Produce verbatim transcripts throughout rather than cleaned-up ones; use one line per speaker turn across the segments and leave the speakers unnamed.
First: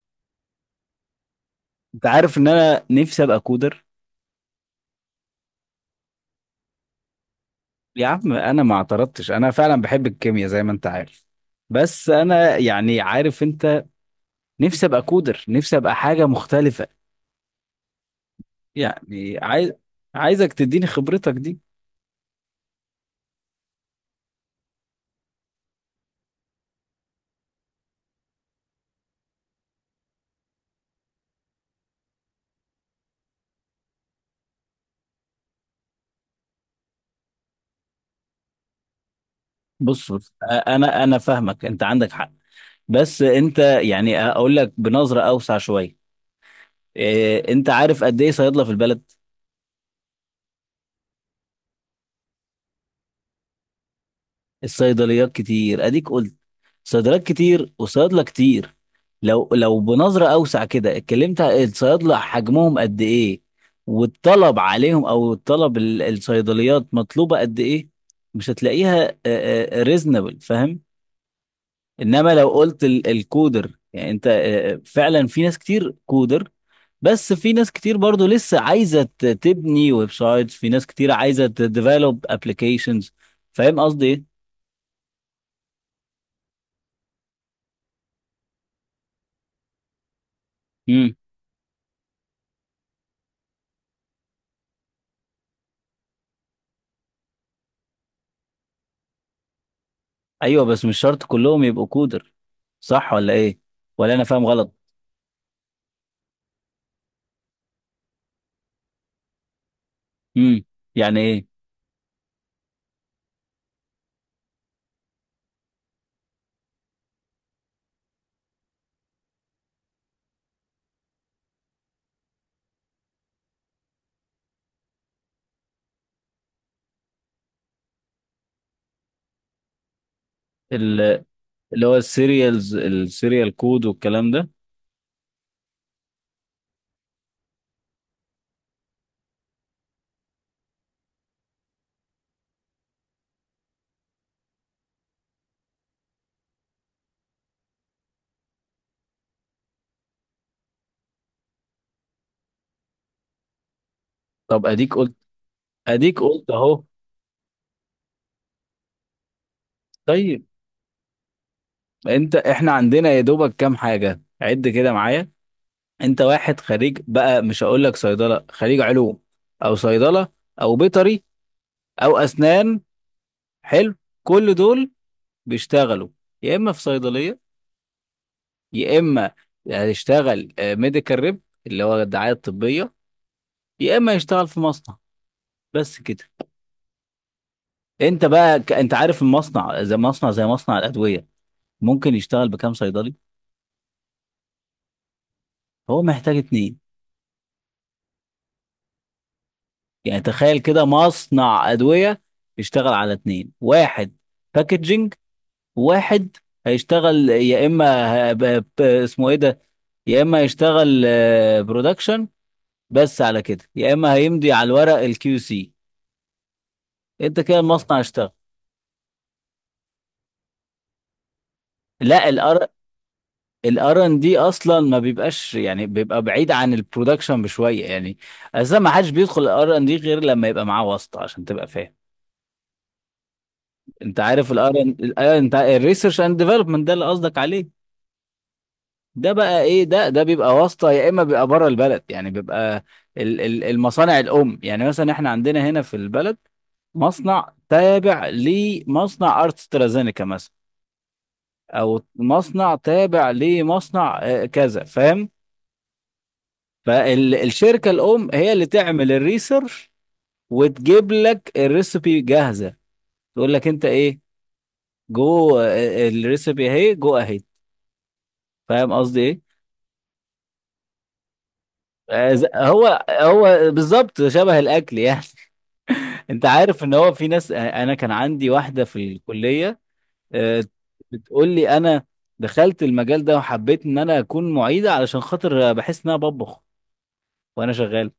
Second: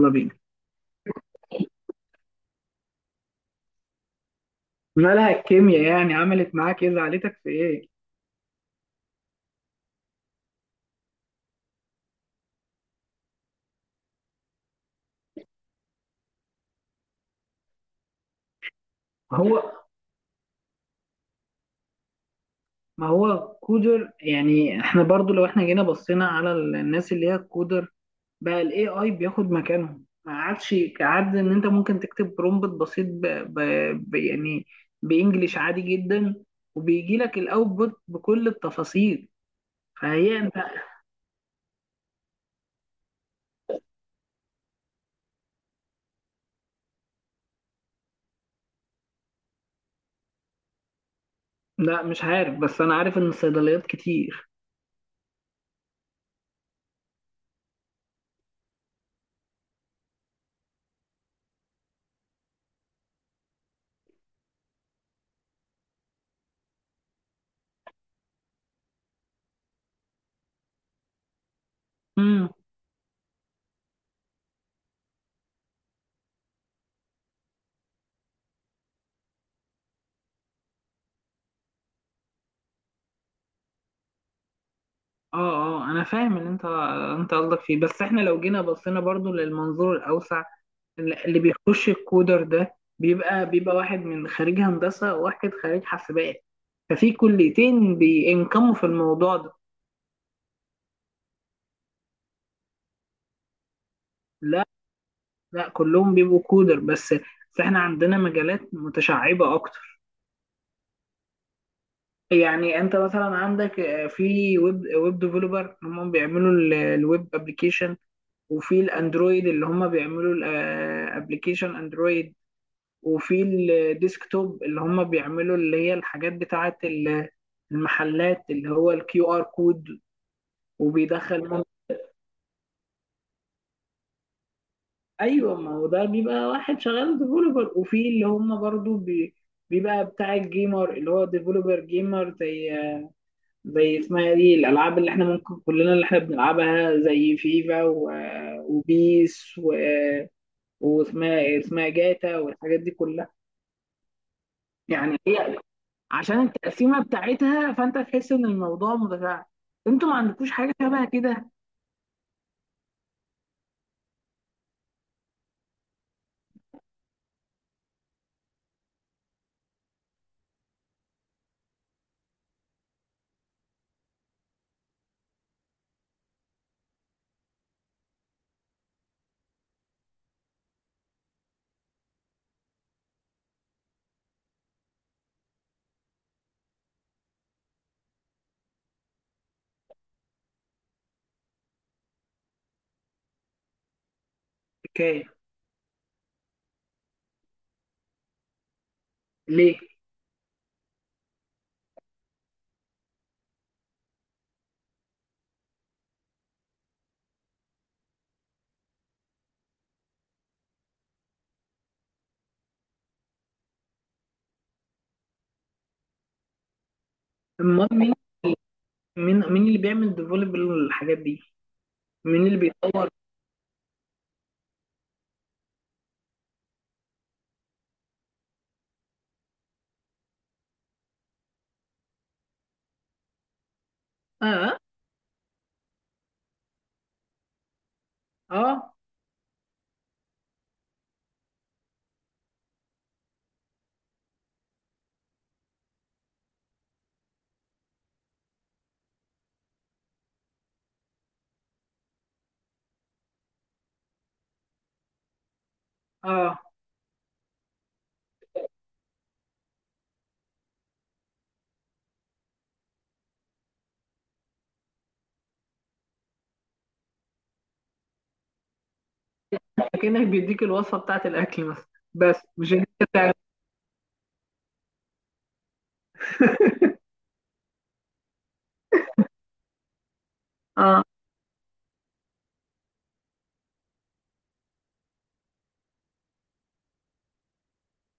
يلا بينا.
انت عارف ان انا نفسي ابقى كودر.
مالها الكيمياء يعني عملت معاك ايه، زعلتك في ايه؟
يا عم انا ما اعترضتش، انا فعلا بحب الكيمياء زي ما انت عارف، بس انا يعني عارف انت. نفسي ابقى كودر، نفسي ابقى حاجة مختلفة يعني
ما
عايز،
هو،
عايزك تديني خبرتك دي.
ما هو كودر يعني احنا برضو لو احنا جينا بصينا على ال- الناس اللي هي كودر بقى الاي اي بياخد مكانهم، ما عادش عاد ان انت ممكن تكتب برومبت بسيط ب... ب... ب... يعني بانجليش عادي جدا، وبيجي لك الاوتبوت بكل التفاصيل.
بص بص
فهي انت.
أ- انا انا فاهمك، انت عندك حق، بس انت يعني اقول لك بنظرة اوسع شوية. إيه، انت عارف قد ايه صيدلة في البلد؟
لا مش عارف، بس انا عارف ان الصيدليات كتير.
الصيدليات كتير، اديك قلت، صيدلات كتير وصيادله كتير. لو لو بنظره اوسع كده اتكلمت، الصيادله حجمهم قد ايه والطلب عليهم، او الطلب ال- الصيدليات مطلوبه قد ايه؟ مش هتلاقيها ريزنبل، فاهم؟ انما لو قلت ال- الكودر، يعني انت آه، فعلا في ناس كتير كودر، بس في ناس كتير برضو لسه عايزه ت- تبني ويب سايتس، في ناس كتير عايزه تديفلوب ابلكيشنز. فاهم قصدي
اه اه انا فاهم اللي انت، انت قصدك فيه، بس احنا لو جينا بصينا برضو للمنظور الاوسع،
ايه؟
اللي اللي بيخش الكودر ده بيبقى بيبقى واحد من خريج هندسه وواحد خريج حاسبات، ففي كليتين بينكموا في الموضوع ده.
ايوه، بس مش شرط كلهم يبقوا كودر، صح ولا ايه؟ ولا انا فاهم
لا،
غلط؟
لا، كلهم بيبقوا كودر، بس بس احنا عندنا مجالات متشعبه اكتر.
امم يعني ايه؟
يعني انت مثلا عندك آه، في ويب ويب ديفلوبر هم بيعملوا ال- الويب ابلكيشن، وفي الاندرويد اللي هم بيعملوا الابلكيشن اندرويد، وفي الديسكتوب اللي هم بيعملوا اللي هي الحاجات بتاعة ال- المحلات اللي هو الكيو ار كود.
ال-
وبيدخل مم...
اللي هو السيريالز، السيريال كود والكلام ده.
ايوه، ما هو ده بيبقى واحد شغال ديفلوبر، وفي اللي هم برضو بي... بيبقى بتاع الجيمر اللي هو ديفلوبر جيمر، زي زي اسمها دي الالعاب اللي احنا ممكن كلنا اللي احنا بنلعبها، زي فيفا و... وبيس و... واسمها، اسمها جاتا والحاجات دي كلها.
طب اديك قلت،
يعني هي
اديك
عشان
قلت اهو.
التقسيمه بتاعتها فانت تحس ان الموضوع متفاعل. انتوا ما
طيب
عندكوش حاجه شبه كده؟
انت، احنا عندنا يا دوبك كام حاجه، عد كده معايا. انت واحد خريج بقى، مش هقول لك صيدله، خريج علوم او صيدله او بيطري او اسنان، حلو. كل دول بيشتغلوا يا اما في صيدليه، يا اما هيشتغل ميديكال ريب اللي هو الدعايه الطبيه، يا اما يشتغل في مصنع، بس كده. انت بقى ك... انت عارف المصنع، زي مصنع، زي مصنع الادويه، ممكن يشتغل بكام صيدلي؟
حكايه.
هو محتاج اتنين.
ليه؟
يعني تخيل كده، مصنع ادويه يشتغل على اتنين، واحد باكجينج، واحد هيشتغل يا اما ه- ب... ب... اسمه ايه ده، يا اما يشتغل برودكشن، بس. على كده يا اما هيمضي على الورق، الكيو سي. انت كده
امال
المصنع
مين؟
اشتغل.
مين، مين اللي بيعمل ديفلوب الحاجات دي؟
لا،
مين اللي
الار،
بيطور؟
الار ان دي اصلا ما بيبقاش، يعني بيبقى بعيد عن البرودكشن بشويه يعني. اساسا ما حدش بيدخل الار ان دي غير لما يبقى معاه واسطه، عشان تبقى فاهم. انت عارف الار
اه،
ان، انت الريسيرش اند ديفلوبمنت ده اللي قصدك عليه.
اه.
ده بقى ايه ده، ده بيبقى واسطه، يا اما بيبقى بره البلد. يعني بيبقى ال- ال- المصانع الام، يعني مثلا احنا عندنا هنا في البلد مصنع تابع لمصنع ارت سترازينيكا مثلا، او مصنع تابع لمصنع آه، كذا، فاهم.
اه
فالشركة الأم هي اللي تعمل الريسيرش وتجيب لك الريسبي جاهزة، تقول لك أنت إيه، جو، آه، الريسبي أهي، جو أهي. فاهم قصدي إيه؟
كأنك بيديك الوصفه بتاعت الاكل مثلا.
آه،
بس
ز-
مش انت
هو
بتاع-.
هو بالظبط شبه الأكل يعني. أنت عارف إن هو في ناس، آه، أنا كان عندي واحدة في الكلية، آه،
اه.
بتقول لي أنا دخلت المجال ده وحبيت إن أنا أكون معيدة، علشان خاطر بحس إن أنا بطبخ وأنا شغال.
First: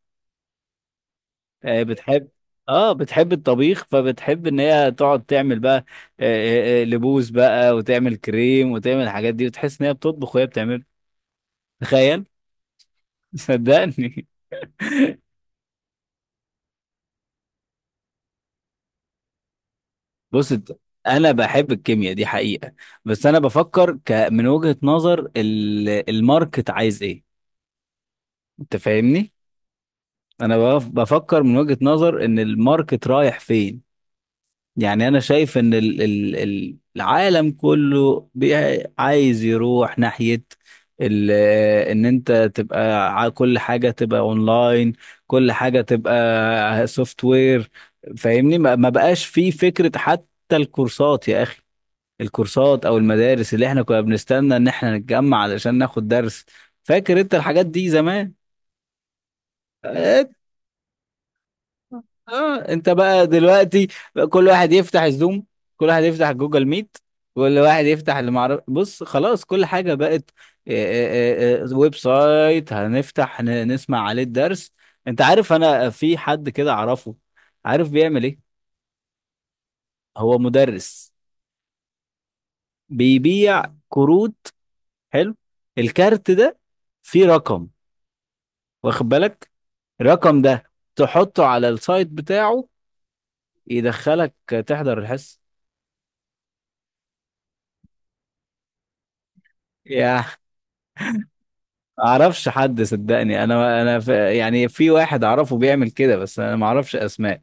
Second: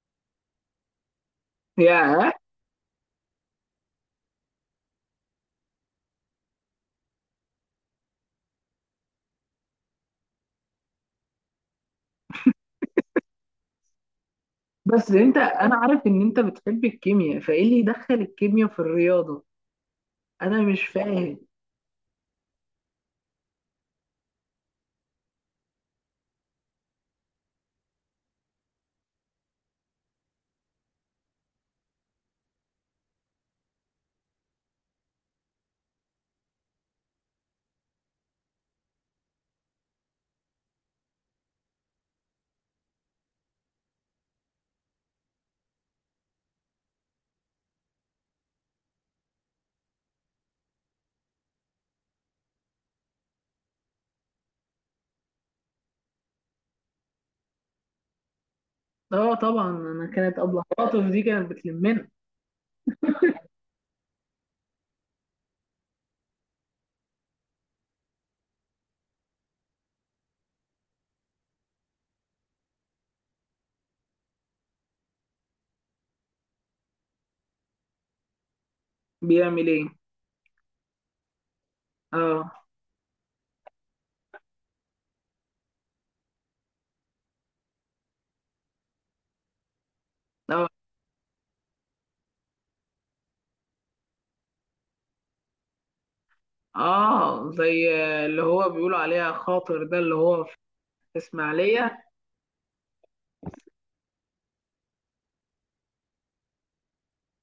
آه، بتحب،
يا
اه بتحب الطبيخ، فبتحب ان هي تقعد تعمل بقى آه، آه، آه، لبوس بقى، وتعمل كريم، وتعمل الحاجات دي، وتحس ان هي بتطبخ وهي بتعمل. تخيل. صدقني.
بس انت، انا عارف ان انت بتحب الكيمياء، فايه اللي يدخل الكيمياء في الرياضه؟
بص
انا
انت-
مش
انا
فاهم.
بحب الكيمياء دي حقيقة، بس انا بفكر ك من وجهة نظر ال- الماركت عايز ايه. انت فاهمني، انا بف- بفكر من وجهة نظر ان الماركت رايح فين. يعني انا شايف ان ال- ال- ال- العالم كله بي- عايز يروح ناحية ال- ان انت تبقى ع- كل حاجة تبقى اونلاين، كل حاجة تبقى سوفت وير. فاهمني، ما ما بقاش في فكرة حتى الكورسات يا اخي، الكورسات او المدارس اللي احنا كنا بنستنى ان احنا نتجمع علشان ناخد درس، فاكر انت الحاجات دي زمان؟
اه طبعا، انا كانت ابله خاطف دي كانت بتلمنا.
اه انت بقى دلوقتي، بقى كل واحد يفتح الزوم، كل واحد يفتح جوجل ميت، كل واحد يفتح اللي معرف، بص خلاص، كل حاجة بقت آه، آه، آه، ويب سايت هنفتح ن- نسمع عليه الدرس. انت عارف انا في حد كده اعرفه، عارف بيعمل ايه؟
بيعمل ايه؟
هو مدرس،
اه.
بيبيع كروت، حلو. الكارت ده فيه رقم، واخد بالك؟ الرقم
اه.
ده تحطه على السايت بتاعه، يدخلك، تحضر الحصة.
آه، زي اللي هو بيقولوا عليها خاطر ده، اللي
يا
هو في اسماعيلية.
اعرفش حد صدقني، انا انا ف... يعني في واحد اعرفه بيعمل كده، بس انا ما اعرفش اسماء.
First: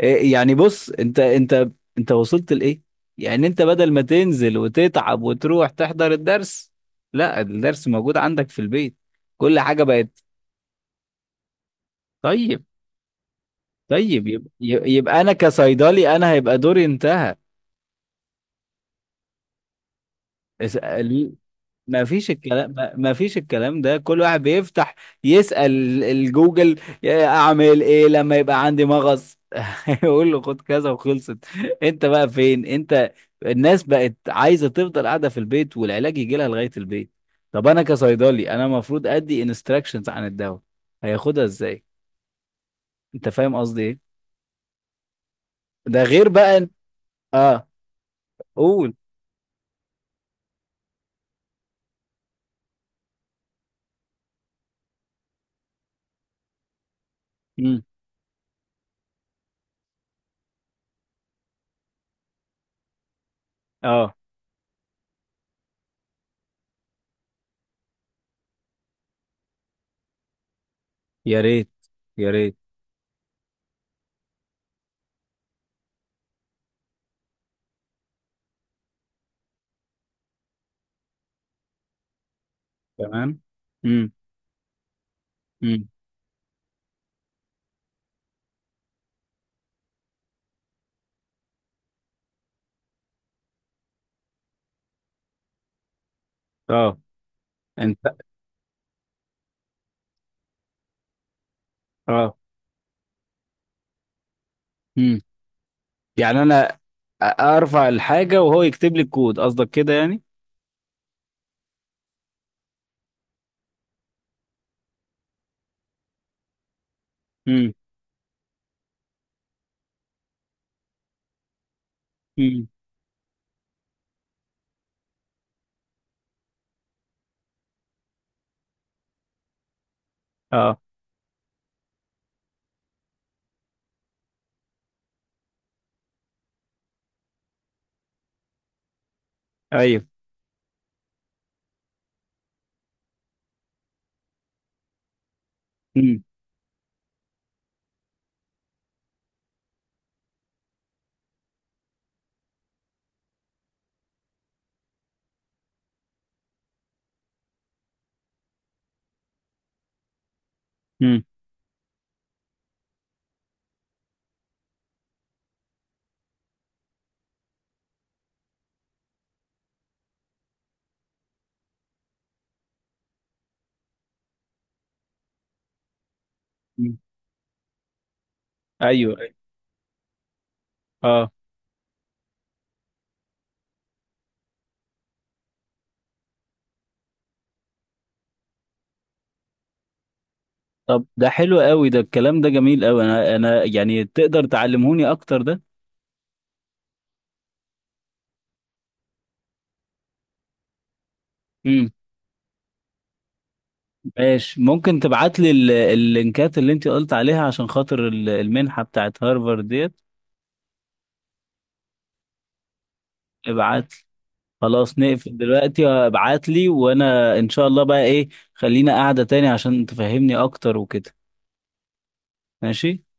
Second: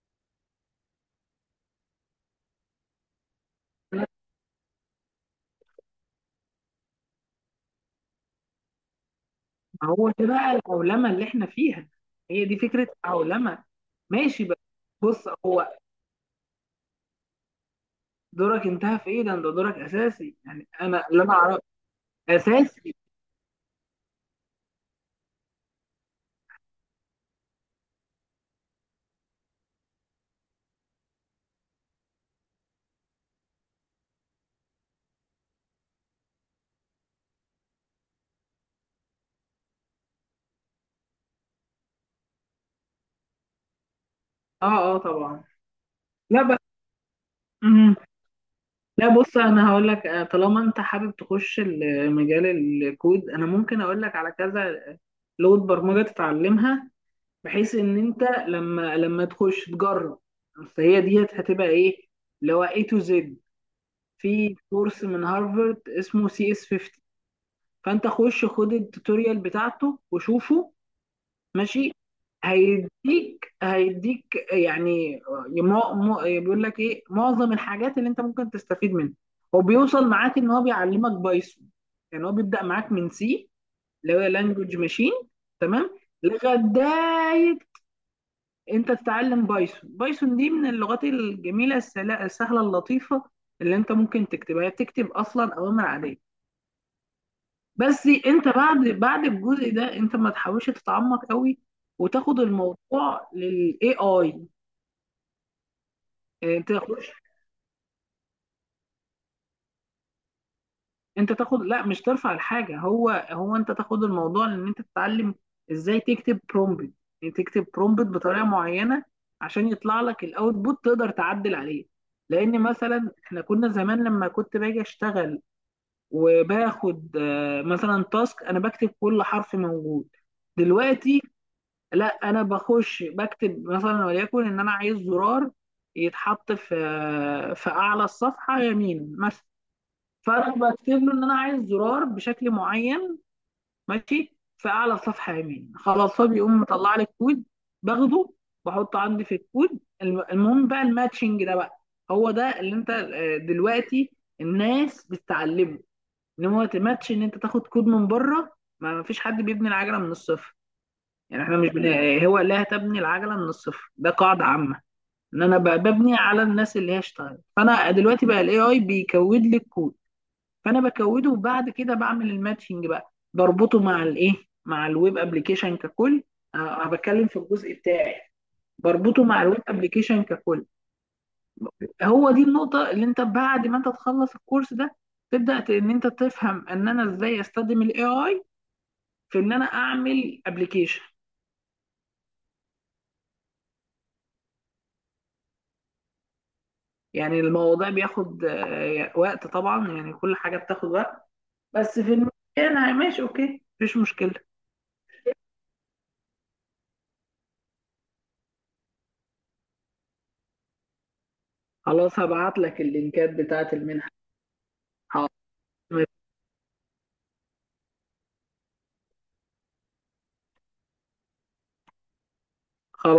إيه يعني، بص انت، انت انت وصلت لايه؟ يعني انت بدل ما تنزل وتتعب وتروح تحضر الدرس، لا، الدرس موجود عندك في البيت، كل حاجة
ما هو
بقت.
ده بقى العولمة اللي احنا فيها، هي دي
طيب.
فكرة العولمة.
طيب،
ماشي
يبقى،
بقى.
يبقى
بص
انا
هو،
كصيدلي انا هيبقى دوري انتهى.
دورك انتهى في ايه ده؟ انت دورك اساسي، يعني انا اللي انا اعرفه
ما فيش الكلام، ما
اساسي.
ما فيش الكلام ده، كل واحد بيفتح يسأل الجوجل، يا اعمل ايه لما يبقى عندي مغص، يقول له خد كذا وخلصت. انت بقى فين انت؟ الناس بقت عايزة تفضل قاعدة في البيت، والعلاج يجي لها لغاية البيت. طب انا كصيدلي انا المفروض ادي انستراكشنز عن الدواء، هياخدها ازاي؟ انت فاهم قصدي ايه؟
اه، اه طبعا.
ده غير
لا بقى.
بقى إن- اه،
مم.
قول.
لا بص، انا هقول لك آه، طالما انت حابب تخش ال- مجال الكود، انا ممكن اقول لك على كذا لغة برمجة تتعلمها، بحيث
امم
ان انت لما لما تخش تجرب، فهي ديت هتبقى ايه، اللي هو A to Z.
اه،
في كورس من هارفارد اسمه سي اس خمسين، فانت خش خد التوتوريال بتاعته وشوفه.
يا ريت،
ماشي،
يا ريت.
هيديك هيديك يعني، مو مو بيقول لك ايه معظم الحاجات اللي انت ممكن تستفيد منها. هو بيوصل معاك ان هو بيعلمك بايثون. يعني هو بيبدأ معاك من
تمام،
سي
امم
اللي هو لانجوج ماشين،
امم
تمام، لغايه انت تتعلم بايثون. بايثون دي من اللغات الجميله، السلا- السهله اللطيفه، اللي انت ممكن تكتبها، هي بتكتب اصلا اوامر عاديه.
اه، انت،
بس انت بعد بعد الجزء ده انت ما تحاولش تتعمق قوي،
اه.
وتاخد الموضوع للاي اي.
امم يعني
انت
انا
تاخدش،
ارفع الحاجه وهو يكتب لي الكود، قصدك كده يعني؟
انت تاخد، لا مش ترفع الحاجه، هو هو انت تاخد الموضوع لان انت تتعلم ازاي تكتب برومبت. يعني تكتب
امم
برومبت بطريقه معينه عشان يطلع لك الاوتبوت تقدر تعدل عليه. لان
امم
مثلا احنا كنا زمان لما كنت باجي اشتغل وباخد آه، مثلا تاسك، انا بكتب كل حرف موجود.
اه.
دلوقتي لا، انا بخش بكتب مثلا وليكن ان انا عايز زرار يتحط في آه، في اعلى الصفحه يمين مثلا،
ايوه،
فانا بكتب له ان انا عايز زرار بشكل معين، ماشي، في اعلى الصفحه يمين، خلاص
امم
هو بيقوم مطلع لي الكود، باخده بحطه عندي في الكود. الم- المهم بقى الماتشنج ده بقى، هو ده اللي انت آه، دلوقتي الناس بتتعلمه. ان هو ماتش ان انت تاخد كود من بره، ما فيش حد بيبني العجله من الصفر. يعني احنا مش بن... هو لا تبني العجله من الصفر ده قاعده عامه، ان انا ب- ببني على الناس اللي هي اشتغلت. فانا دلوقتي بقى الاي اي بيكود لي الكود، فانا بكوده وبعد كده بعمل الماتشنج بقى، بربطه مع الايه، مع الويب ابلكيشن ككل. أه أنا
امم
بتكلم في الجزء بتاعي،
ايوه،
بربطه
أيوة.
مع الويب ابلكيشن ككل.
اه.
هو دي النقطه اللي انت بعد ما انت تخلص الكورس ده تبدا ت- ان انت تفهم ان انا ازاي استخدم الاي اي في ان انا اعمل ابلكيشن.
طب ده حلو قوي، ده الكلام ده جميل قوي، انا انا يعني تقدر تعلمهوني اكتر ده.
يعني الموضوع بياخد آه، وقت طبعا، يعني كل حاجه بتاخد وقت،
امم
بس في المكان ماشي اوكي مفيش مشكله.
ماشي. ممكن تبعت لي ال- اللينكات اللي انت قلت عليها، عشان خاطر ال- المنحه بتاعت هارفارد ديت؟
خلاص هبعت لك اللينكات بتاعت
ابعت لي،
المنحه.
خلاص
حاضر،
نقفل دلوقتي، ابعت لي وانا ان شاء الله بقى ايه، خلينا قاعده تاني عشان تفهمني اكتر وكده. ماشي.
خلاص.